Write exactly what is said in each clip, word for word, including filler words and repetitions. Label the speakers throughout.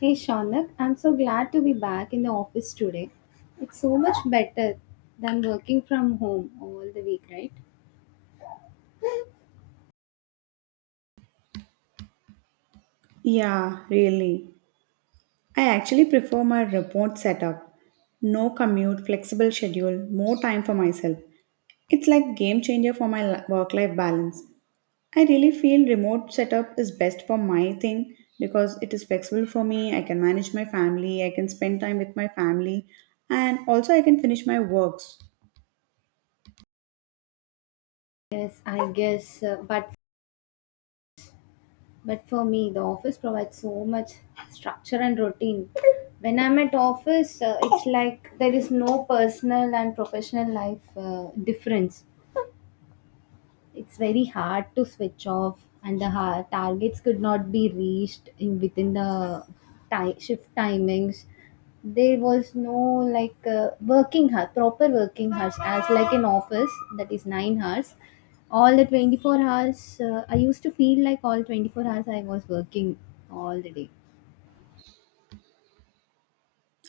Speaker 1: Hey Shaunak, I'm so glad to be back in the office today. It's so much better than working from home all the week, right?
Speaker 2: Yeah, really. I actually prefer my remote setup. No commute, flexible schedule, more time for myself. It's like game changer for my work life balance. I really feel remote setup is best for my thing because it is flexible for me. I can manage my family, I can spend time with my family, and also I can finish my works.
Speaker 1: Yes, I guess. Uh, but but for me, the office provides so much structure and routine. When I'm at office, uh, it's like there is no personal and professional life uh, difference. It's very hard to switch off, and the ha- targets could not be reached in within the ti- shift timings. There was no like uh, working hours, proper working hours as like in office, that is nine hours. All the twenty-four hours, uh, I used to feel like all twenty-four hours I was working all the day.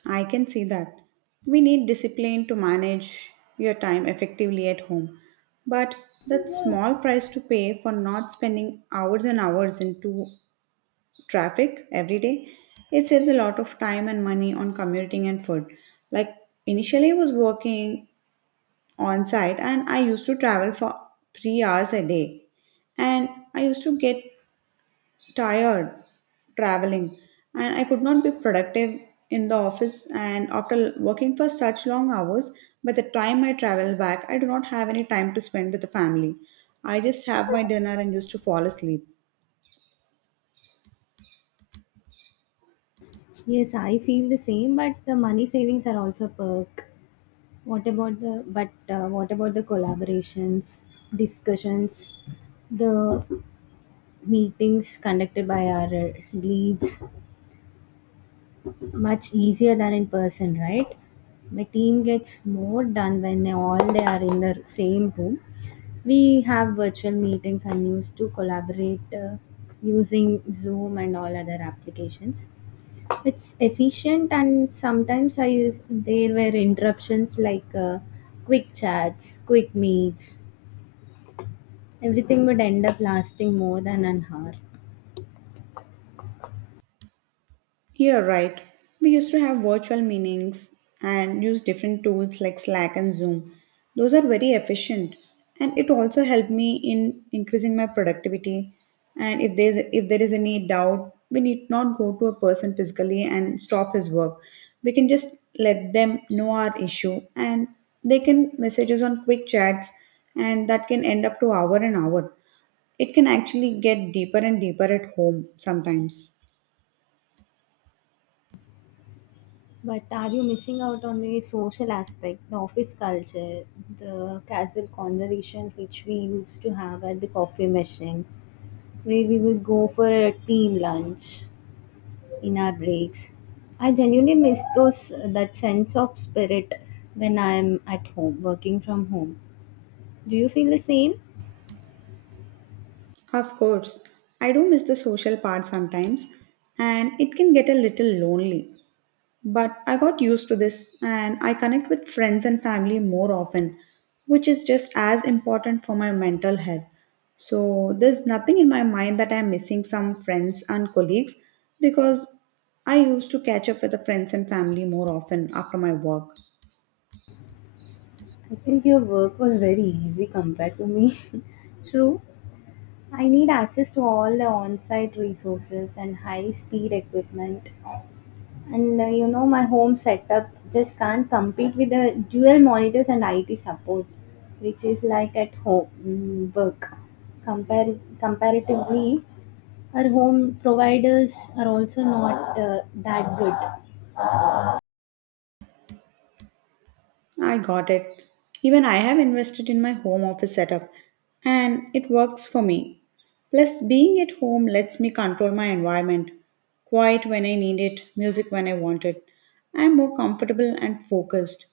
Speaker 2: I can see that. We need discipline to manage your time effectively at home. But that small price to pay for not spending hours and hours into traffic every day, it saves a lot of time and money on commuting and food. Like initially I was working on site and I used to travel for three hours a day and I used to get tired traveling and I could not be productive in the office and after working for such long hours, by the time I travel back I do not have any time to spend with the family. I just have my dinner and used to fall asleep.
Speaker 1: Yes, I feel the same, but the money savings are also a perk. What about the but uh, what about the collaborations, discussions, the meetings conducted by our uh, leads? Much easier than in person, right? My team gets more done when they all they are in the same room. We have virtual meetings and used to collaborate uh, using Zoom and all other applications. It's efficient, and sometimes I use there were interruptions like uh, quick chats, quick meets. Everything would end up lasting more than an hour.
Speaker 2: You're right. We used to have virtual meetings and use different tools like Slack and Zoom. Those are very efficient and it also helped me in increasing my productivity. And if there's if there is any doubt, we need not go to a person physically and stop his work. We can just let them know our issue and they can message us on quick chats, and that can end up to hour and hour. It can actually get deeper and deeper at home sometimes.
Speaker 1: But are you missing out on the social aspect, the office culture, the casual conversations which we used to have at the coffee machine, where we would go for a team lunch in our breaks? I genuinely miss those, that sense of spirit when I am at home, working from home. Do you feel the same?
Speaker 2: Of course, I do miss the social part sometimes, and it can get a little lonely. But I got used to this, and I connect with friends and family more often, which is just as important for my mental health. So, there's nothing in my mind that I'm missing some friends and colleagues because I used to catch up with the friends and family more often after my work.
Speaker 1: I think your work was very easy compared to me. True. I need access to all the on site resources and high speed equipment. And uh, you know, my home setup just can't compete with the dual monitors and I T support, which is like at home mm, work. Compar- comparatively, our home providers are also not uh, that good.
Speaker 2: I got it. Even I have invested in my home office setup and it works for me. Plus, being at home lets me control my environment. Quiet when I need it, music when I want it. I'm more comfortable and focused.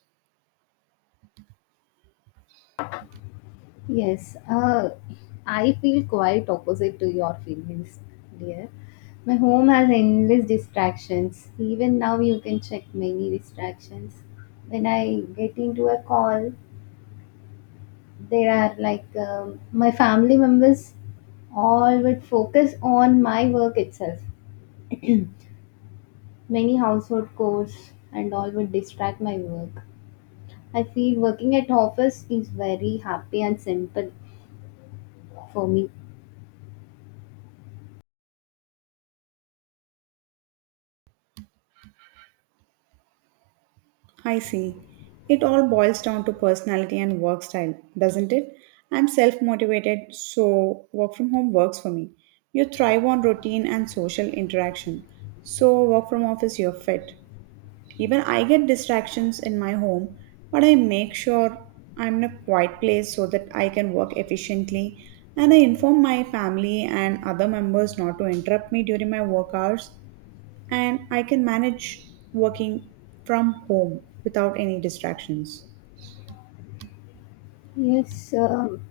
Speaker 1: Yes, uh, I feel quite opposite to your feelings, dear. My home has endless distractions. Even now, you can check many distractions. When I get into a call, there are like um, my family members all would focus on my work itself. Many household chores and all would distract my work. I feel working at office is very happy and simple for me.
Speaker 2: I see. It all boils down to personality and work style, doesn't it? I'm self motivated, so work from home works for me. You thrive on routine and social interaction, so work from office, you're fit. Even I get distractions in my home, but I make sure I'm in a quiet place so that I can work efficiently. And I inform my family and other members not to interrupt me during my work hours, and I can manage working from home without any distractions.
Speaker 1: Yes, um,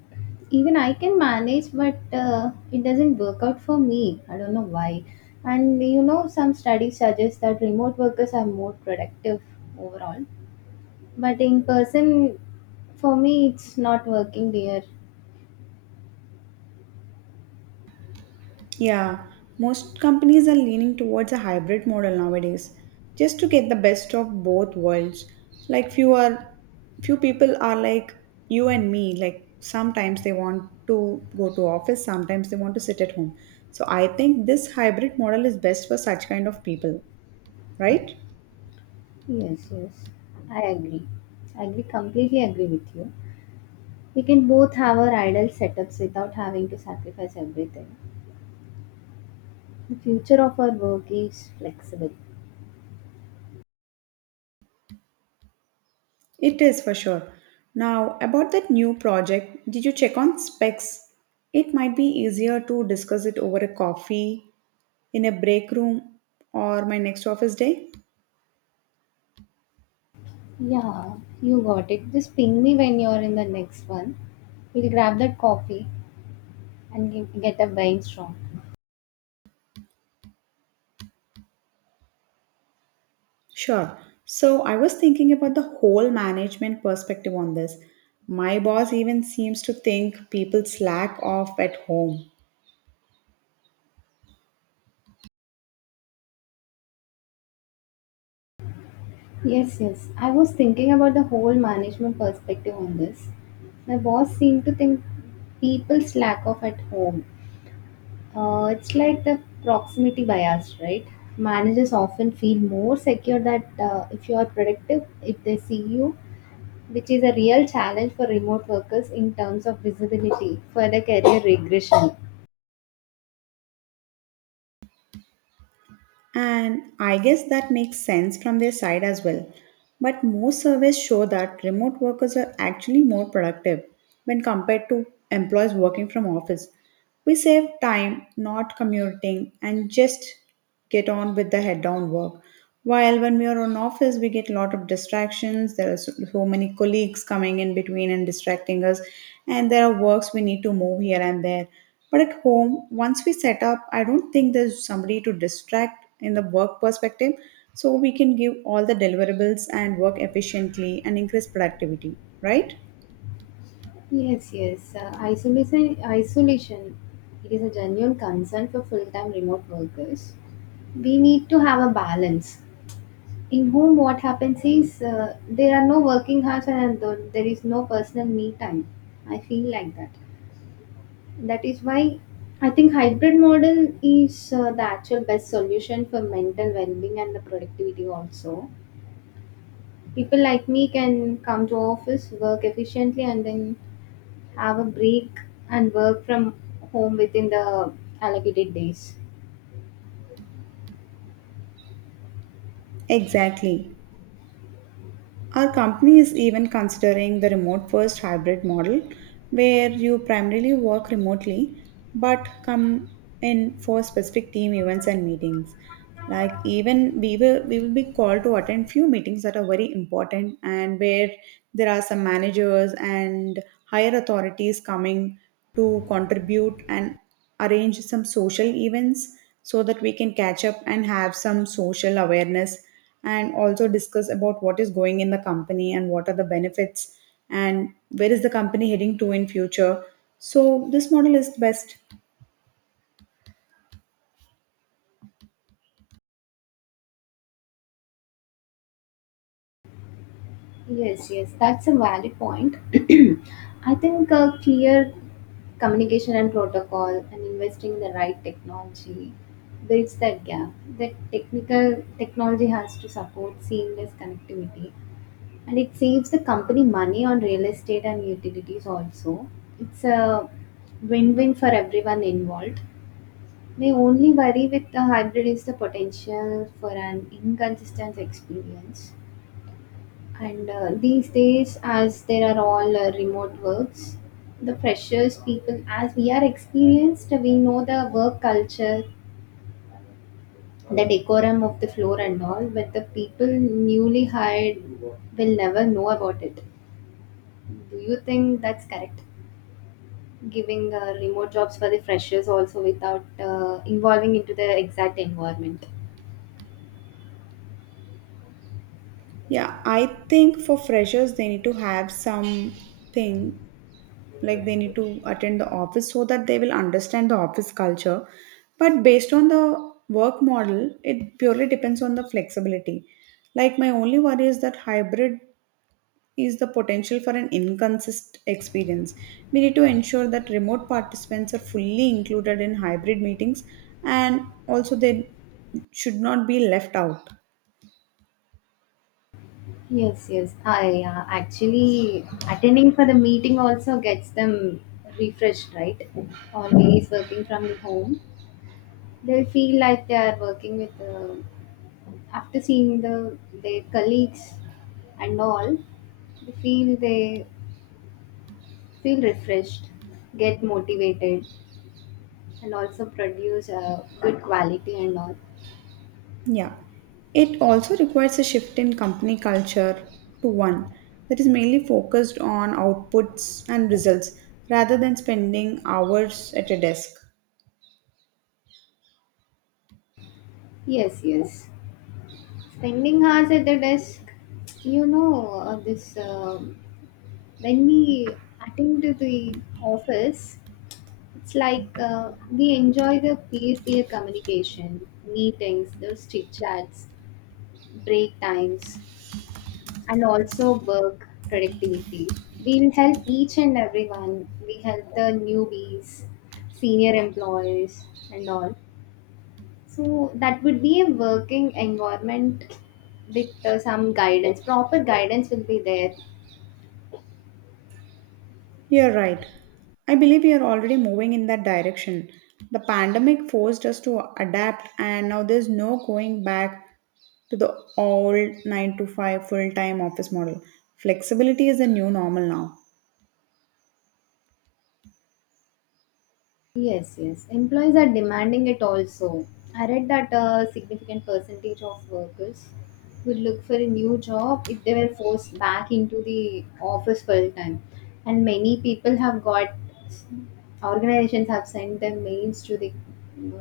Speaker 1: even I can manage, but uh, it doesn't work out for me. I don't know why. And you know, some studies suggest that remote workers are more productive overall, but in person, for me, it's not working there.
Speaker 2: Yeah, most companies are leaning towards a hybrid model nowadays, just to get the best of both worlds. Like few are, few people are like you and me. Like sometimes they want to go to office, sometimes they want to sit at home. So I think this hybrid model is best for such kind of people, right?
Speaker 1: Yes, yes, I agree. I agree, completely agree with you. We can both have our ideal setups without having to sacrifice everything. The future of our work is flexible.
Speaker 2: It is for sure. Now about that new project, did you check on specs? It might be easier to discuss it over a coffee in a break room or my next office day?
Speaker 1: Yeah, you got it. Just ping me when you're in the next one. We'll grab that coffee and ge- get a brainstorm.
Speaker 2: Sure. So I was thinking about the whole management perspective on this. My boss even seems to think people slack off at home.
Speaker 1: Yes, yes. I was thinking about the whole management perspective on this. My boss seemed to think people slack off at home. Uh, it's like the proximity bias, right? Managers often feel more secure that uh, if you are productive, if they see you, which is a real challenge for remote workers in terms of visibility for the career regression.
Speaker 2: And I guess that makes sense from their side as well. But most surveys show that remote workers are actually more productive when compared to employees working from office. We save time not commuting and just get on with the head down work. While when we are on office, we get a lot of distractions. There are so, so many colleagues coming in between and distracting us, and there are works we need to move here and there. But at home, once we set up, I don't think there's somebody to distract in the work perspective, so we can give all the deliverables and work efficiently and increase productivity, right?
Speaker 1: Yes, yes. Uh, isolation, isolation. It is a genuine concern for full-time remote workers. We need to have a balance. In whom what happens is uh, there are no working hours, and th- there is no personal me time. I feel like that. That is why I think hybrid model is uh, the actual best solution for mental well-being and the productivity also. People like me can come to office, work efficiently, and then have a break and work from home within the allocated days.
Speaker 2: Exactly. Our company is even considering the remote first hybrid model where you primarily work remotely but come in for specific team events and meetings. Like even we will we will be called to attend few meetings that are very important, and where there are some managers and higher authorities coming to contribute and arrange some social events so that we can catch up and have some social awareness and also discuss about what is going in the company and what are the benefits and where is the company heading to in future. So this model is best.
Speaker 1: Yes, yes, that's a valid point. I think uh, clear communication and protocol and investing in the right technology bridge that gap. The technical technology has to support seamless connectivity, and it saves the company money on real estate and utilities also. It's a win-win for everyone involved. My only worry with the hybrid is the potential for an inconsistent experience. And uh, these days, as there are all uh, remote works, the freshers people, as we are experienced, we know the work culture, the decorum of the floor and all, but the people newly hired will never know about it. Do you think that's correct? Giving uh, remote jobs for the freshers also without uh, involving into the exact environment.
Speaker 2: Yeah, I think for freshers they need to have something like they need to attend the office so that they will understand the office culture. But based on the work model, it purely depends on the flexibility. Like my only worry is that hybrid is the potential for an inconsistent experience. We need to ensure that remote participants are fully included in hybrid meetings, and also they should not be left out.
Speaker 1: Yes, yes. I uh, actually attending for the meeting also gets them refreshed, right? Always working from the home, they feel like they are working with uh, after seeing the their colleagues and all. They feel they feel refreshed, get motivated, and also produce a good quality and all.
Speaker 2: Yeah. It also requires a shift in company culture to one that is mainly focused on outputs and results rather than spending hours at a desk.
Speaker 1: Yes, yes. Spending hours at the desk, you know, uh, this. Um when we attend to the office, it's like uh, we enjoy the peer-peer communication, meetings, those chit chats, break times, and also work productivity. We will help each and everyone. We help the newbies, senior employees, and all. So that would be a working environment with uh, some guidance. Proper guidance will be there.
Speaker 2: You're right. I believe we are already moving in that direction. The pandemic forced us to adapt, and now there's no going back to the old nine to five full time office model. Flexibility is the new normal now.
Speaker 1: Yes, yes. Employees are demanding it also. I read that a significant percentage of workers would look for a new job if they were forced back into the office full time. And many people have got, organizations have sent their mails to the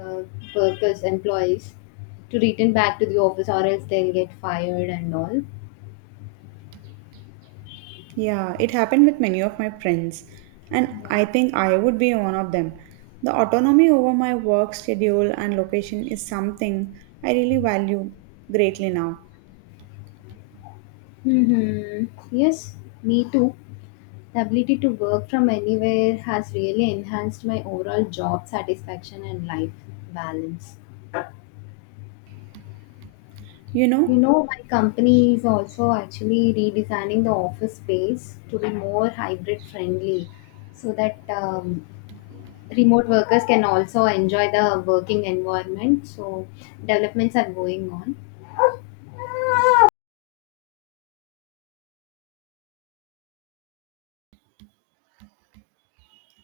Speaker 1: uh, workers, employees to return back to the office, or else they'll get fired and all.
Speaker 2: Yeah, it happened with many of my friends, and I
Speaker 1: Yeah.
Speaker 2: think I would be one of them. The autonomy over my work schedule and location is something I really value greatly now.
Speaker 1: Mm-hmm. Yes, me too. The ability to work from anywhere has really enhanced my overall job satisfaction and life balance.
Speaker 2: You
Speaker 1: You
Speaker 2: know,
Speaker 1: know, my company is also actually redesigning the office space to be more hybrid friendly so that um, remote workers can also enjoy the working environment. So, developments are going on.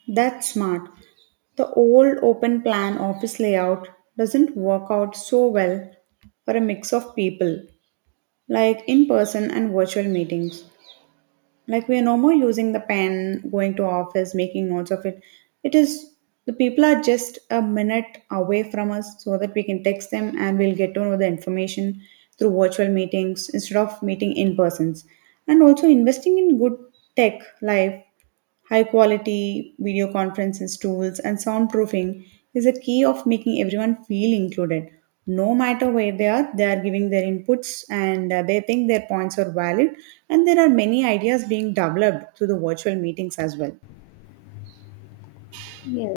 Speaker 2: That's smart. The old open plan office layout doesn't work out so well for a mix of people, like in person and virtual meetings. Like we are no more using the pen, going to office, making notes of it. It is, the people are just a minute away from us so that we can text them and we'll get to know the information through virtual meetings instead of meeting in persons. And also investing in good tech life. High quality video conferences tools and soundproofing is a key of making everyone feel included. No matter where they are, they are giving their inputs and uh, they think their points are valid. And there are many ideas being developed through the virtual meetings as well.
Speaker 1: Yes,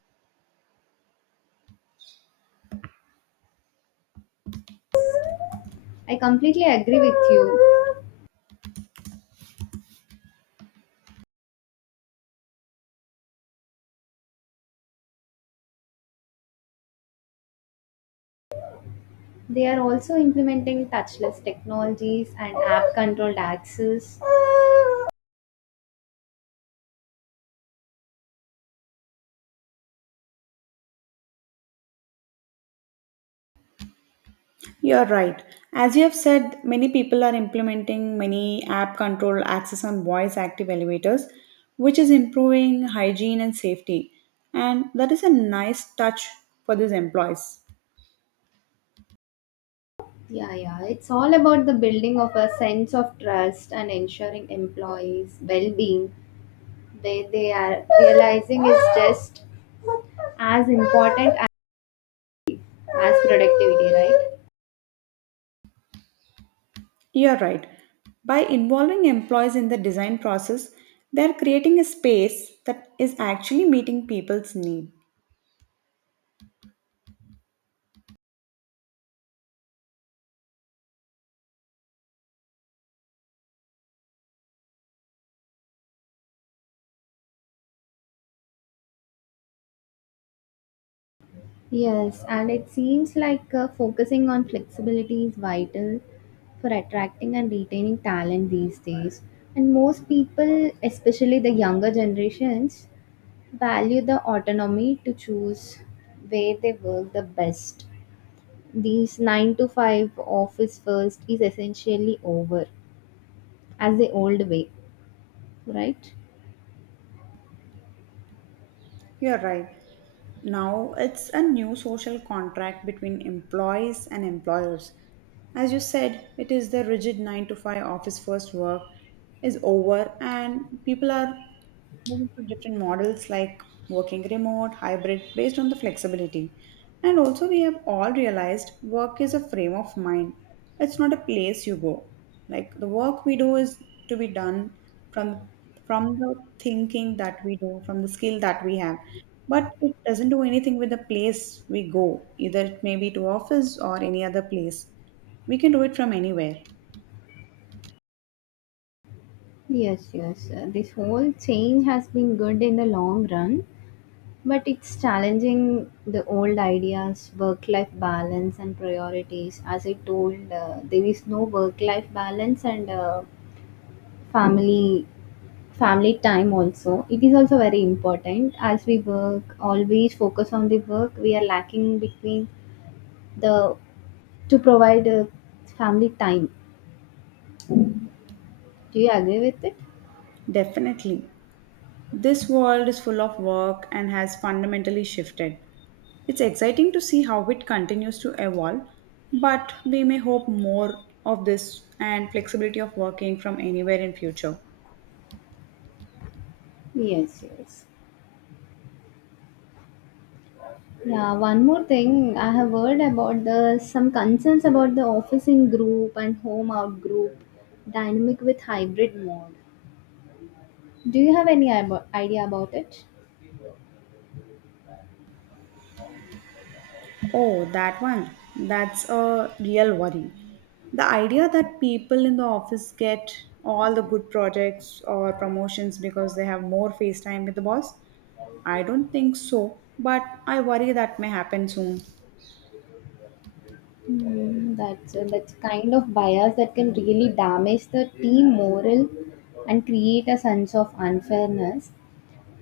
Speaker 1: I completely agree with you. They are also implementing touchless technologies and app controlled access.
Speaker 2: You're right. As you have said, many people are implementing many app control access on voice active elevators, which is improving hygiene and safety. And that is a nice touch for these employees.
Speaker 1: Yeah, yeah. It's all about the building of a sense of trust and ensuring employees' well-being, where they are realizing is just as important as, as productivity, right?
Speaker 2: You're right. By involving employees in the design process, they're creating a space that is actually meeting people's need.
Speaker 1: Yes, and it seems like uh, focusing on flexibility is vital for attracting and retaining talent these days. And most people, especially the younger generations, value the autonomy to choose where they work the best. These nine to five office first is essentially over as the old way, right?
Speaker 2: You're right. Now it's a new social contract between employees and employers. As you said, it is the rigid nine to five office first work is over and people are moving to different models like working remote, hybrid based on the flexibility. And also we have all realized work is a frame of mind. It's not a place you go. Like the work we do is to be done from from the thinking that we do, from the skill that we have. But it doesn't do anything with the place we go, either it may be to office or any other place. We can do it from anywhere.
Speaker 1: Yes, yes. uh, This whole change has been good in the long run, but it's challenging the old ideas, work life balance, and priorities. As I told, uh, there is no work life balance, and uh, family family time also, it is also very important. As we work always focus on the work, we are lacking between the, to provide a family time. Do you agree with it?
Speaker 2: Definitely. This world is full of work and has fundamentally shifted. It's exciting to see how it continues to evolve, but we may hope more of this and flexibility of working from anywhere in future.
Speaker 1: Yes, yes. Yeah, one more thing I have heard about the some concerns about the office in group and home out group dynamic with hybrid mode. Do you have any ib- idea about it?
Speaker 2: Oh, that one. That's a real worry. The idea that people in the office get all the good projects or promotions because they have more face time with the boss, I don't think so, but I worry that may happen soon.
Speaker 1: Mm, that's uh, that's kind of bias that can really damage the team morale and create a sense of unfairness.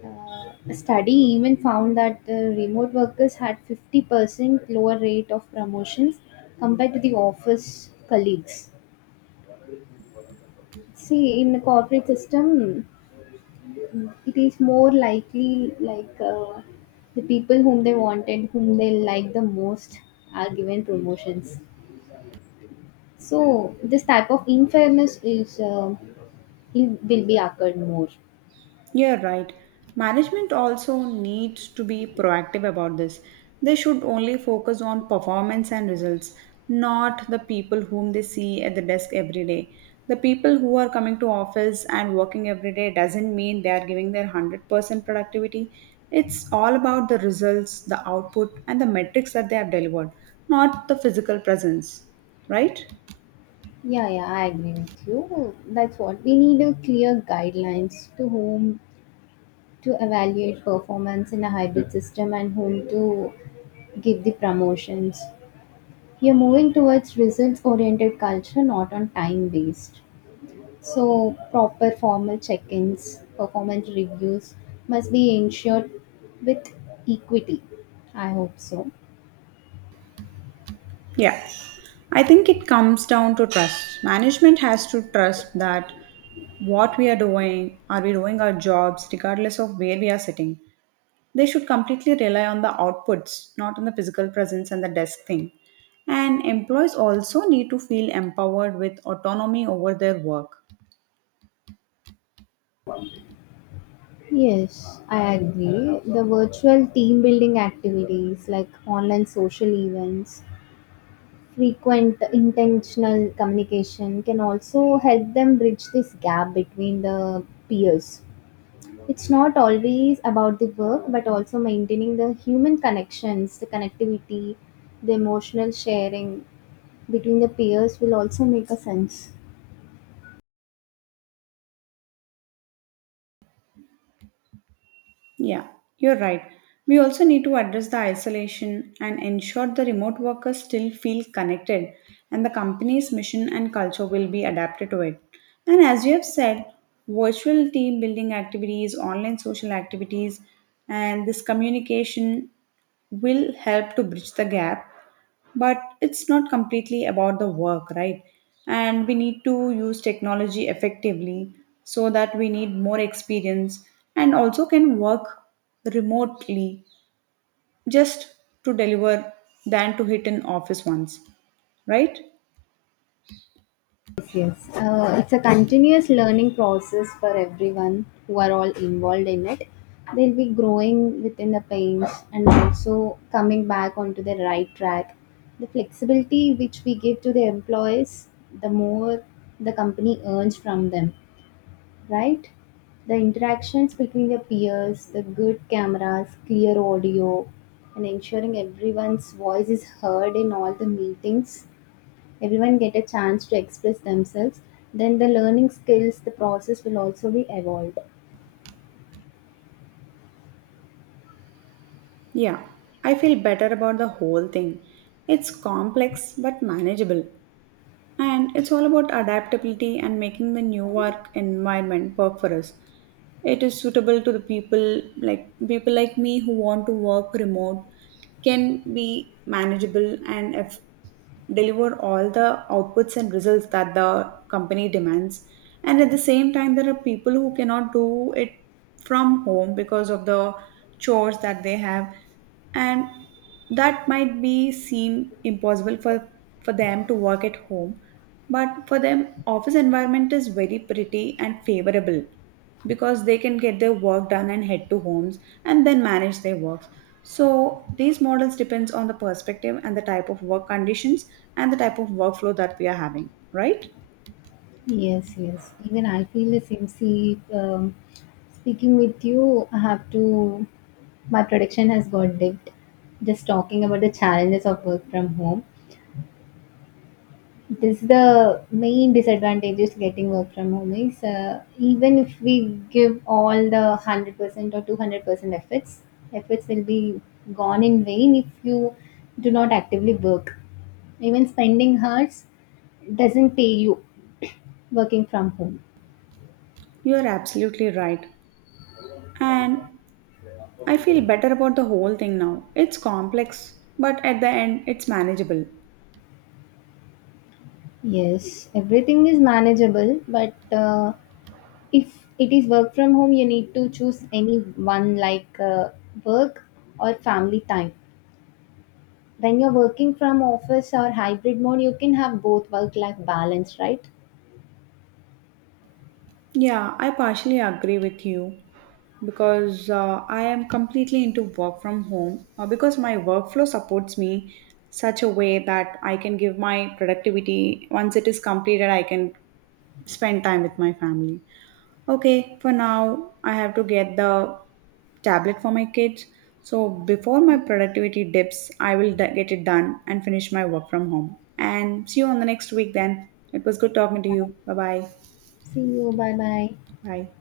Speaker 1: Uh, a study even found that the remote workers had fifty percent lower rate of promotions compared to the office colleagues. See, in the corporate system, it is more likely like uh, the people whom they wanted, whom they like the most, are given promotions. So this type of unfairness is uh, it will be occurred more.
Speaker 2: You're right. Management also needs to be proactive about this. They should only focus on performance and results, not the people whom they see at the desk every day. The people who are coming to office and working every day doesn't mean they are giving their one hundred percent productivity. It's all about the results, the output, and the metrics that they have delivered, not the physical presence, right?
Speaker 1: Yeah, yeah, I agree with you. That's what we need, a clear guidelines to whom to evaluate performance in a hybrid system and whom to give the promotions. We are moving towards results oriented culture, not on time based. So, proper formal check ins, performance reviews must be ensured with equity. I hope so.
Speaker 2: Yeah, I think it comes down to trust. Management has to trust that what we are doing, are we doing our jobs regardless of where we are sitting? They should completely rely on the outputs, not on the physical presence and the desk thing. And employees also need to feel empowered with autonomy over their work.
Speaker 1: Yes, I agree. The virtual team building activities like online social events, frequent intentional communication can also help them bridge this gap between the peers. It's not always about the work, but also maintaining the human connections, the connectivity, the emotional sharing between the peers will also make a sense.
Speaker 2: Yeah, you're right. We also need to address the isolation and ensure the remote workers still feel connected and the company's mission and culture will be adapted to it. And as you have said, virtual team building activities, online social activities, and this communication will help to bridge the gap. But it's not completely about the work, right? And we need to use technology effectively so that we need more experience and also can work remotely, just to deliver than to hit an office once, right?
Speaker 1: Yes. Yes. Uh, it's a continuous learning process for everyone who are all involved in it. They'll be growing within the pains and also coming back onto the right track. The flexibility which we give to the employees, the more the company earns from them, right? The interactions between the peers, the good cameras, clear audio, and ensuring everyone's voice is heard in all the meetings, everyone get a chance to express themselves, then the learning skills, the process will also be evolved.
Speaker 2: Yeah, I feel better about the whole thing. It's complex but manageable, and it's all about adaptability and making the new work environment work for us. It is suitable to the people like people like me who want to work remote, can be manageable and eff- deliver all the outputs and results that the company demands. And at the same time, there are people who cannot do it from home because of the chores that they have, and that might be seem impossible for for them to work at home. But for them, office environment is very pretty and favorable because they can get their work done and head to homes and then manage their works. So these models depends on the perspective and the type of work conditions and the type of workflow that we are having, right?
Speaker 1: Yes, yes, even I feel the same. See, um, speaking with you, I have to, my prediction has got dipped, just talking about the challenges of work from home. This is the main disadvantages getting work from home is uh, even if we give all the one hundred percent or two hundred percent efforts, efforts will be gone in vain if you do not actively work. Even spending hours doesn't pay you working from home.
Speaker 2: You are absolutely right, and I feel better about the whole thing now. It's complex but at the end it's manageable.
Speaker 1: Yes, everything is manageable, but uh, if it is work from home, you need to choose any one like uh, work or family time. When you're working from office or hybrid mode, you can have both work life balance, right?
Speaker 2: Yeah, I partially agree with you because uh, I am completely into work from home uh, because my workflow supports me such a way that I can give my productivity. Once it is completed, I can spend time with my family. Okay, for now, I have to get the tablet for my kids. So before my productivity dips, I will d- get it done and finish my work from home. And see you on the next week then. It was good talking to you. Bye-bye.
Speaker 1: See you, bye bye.
Speaker 2: Bye. Bye.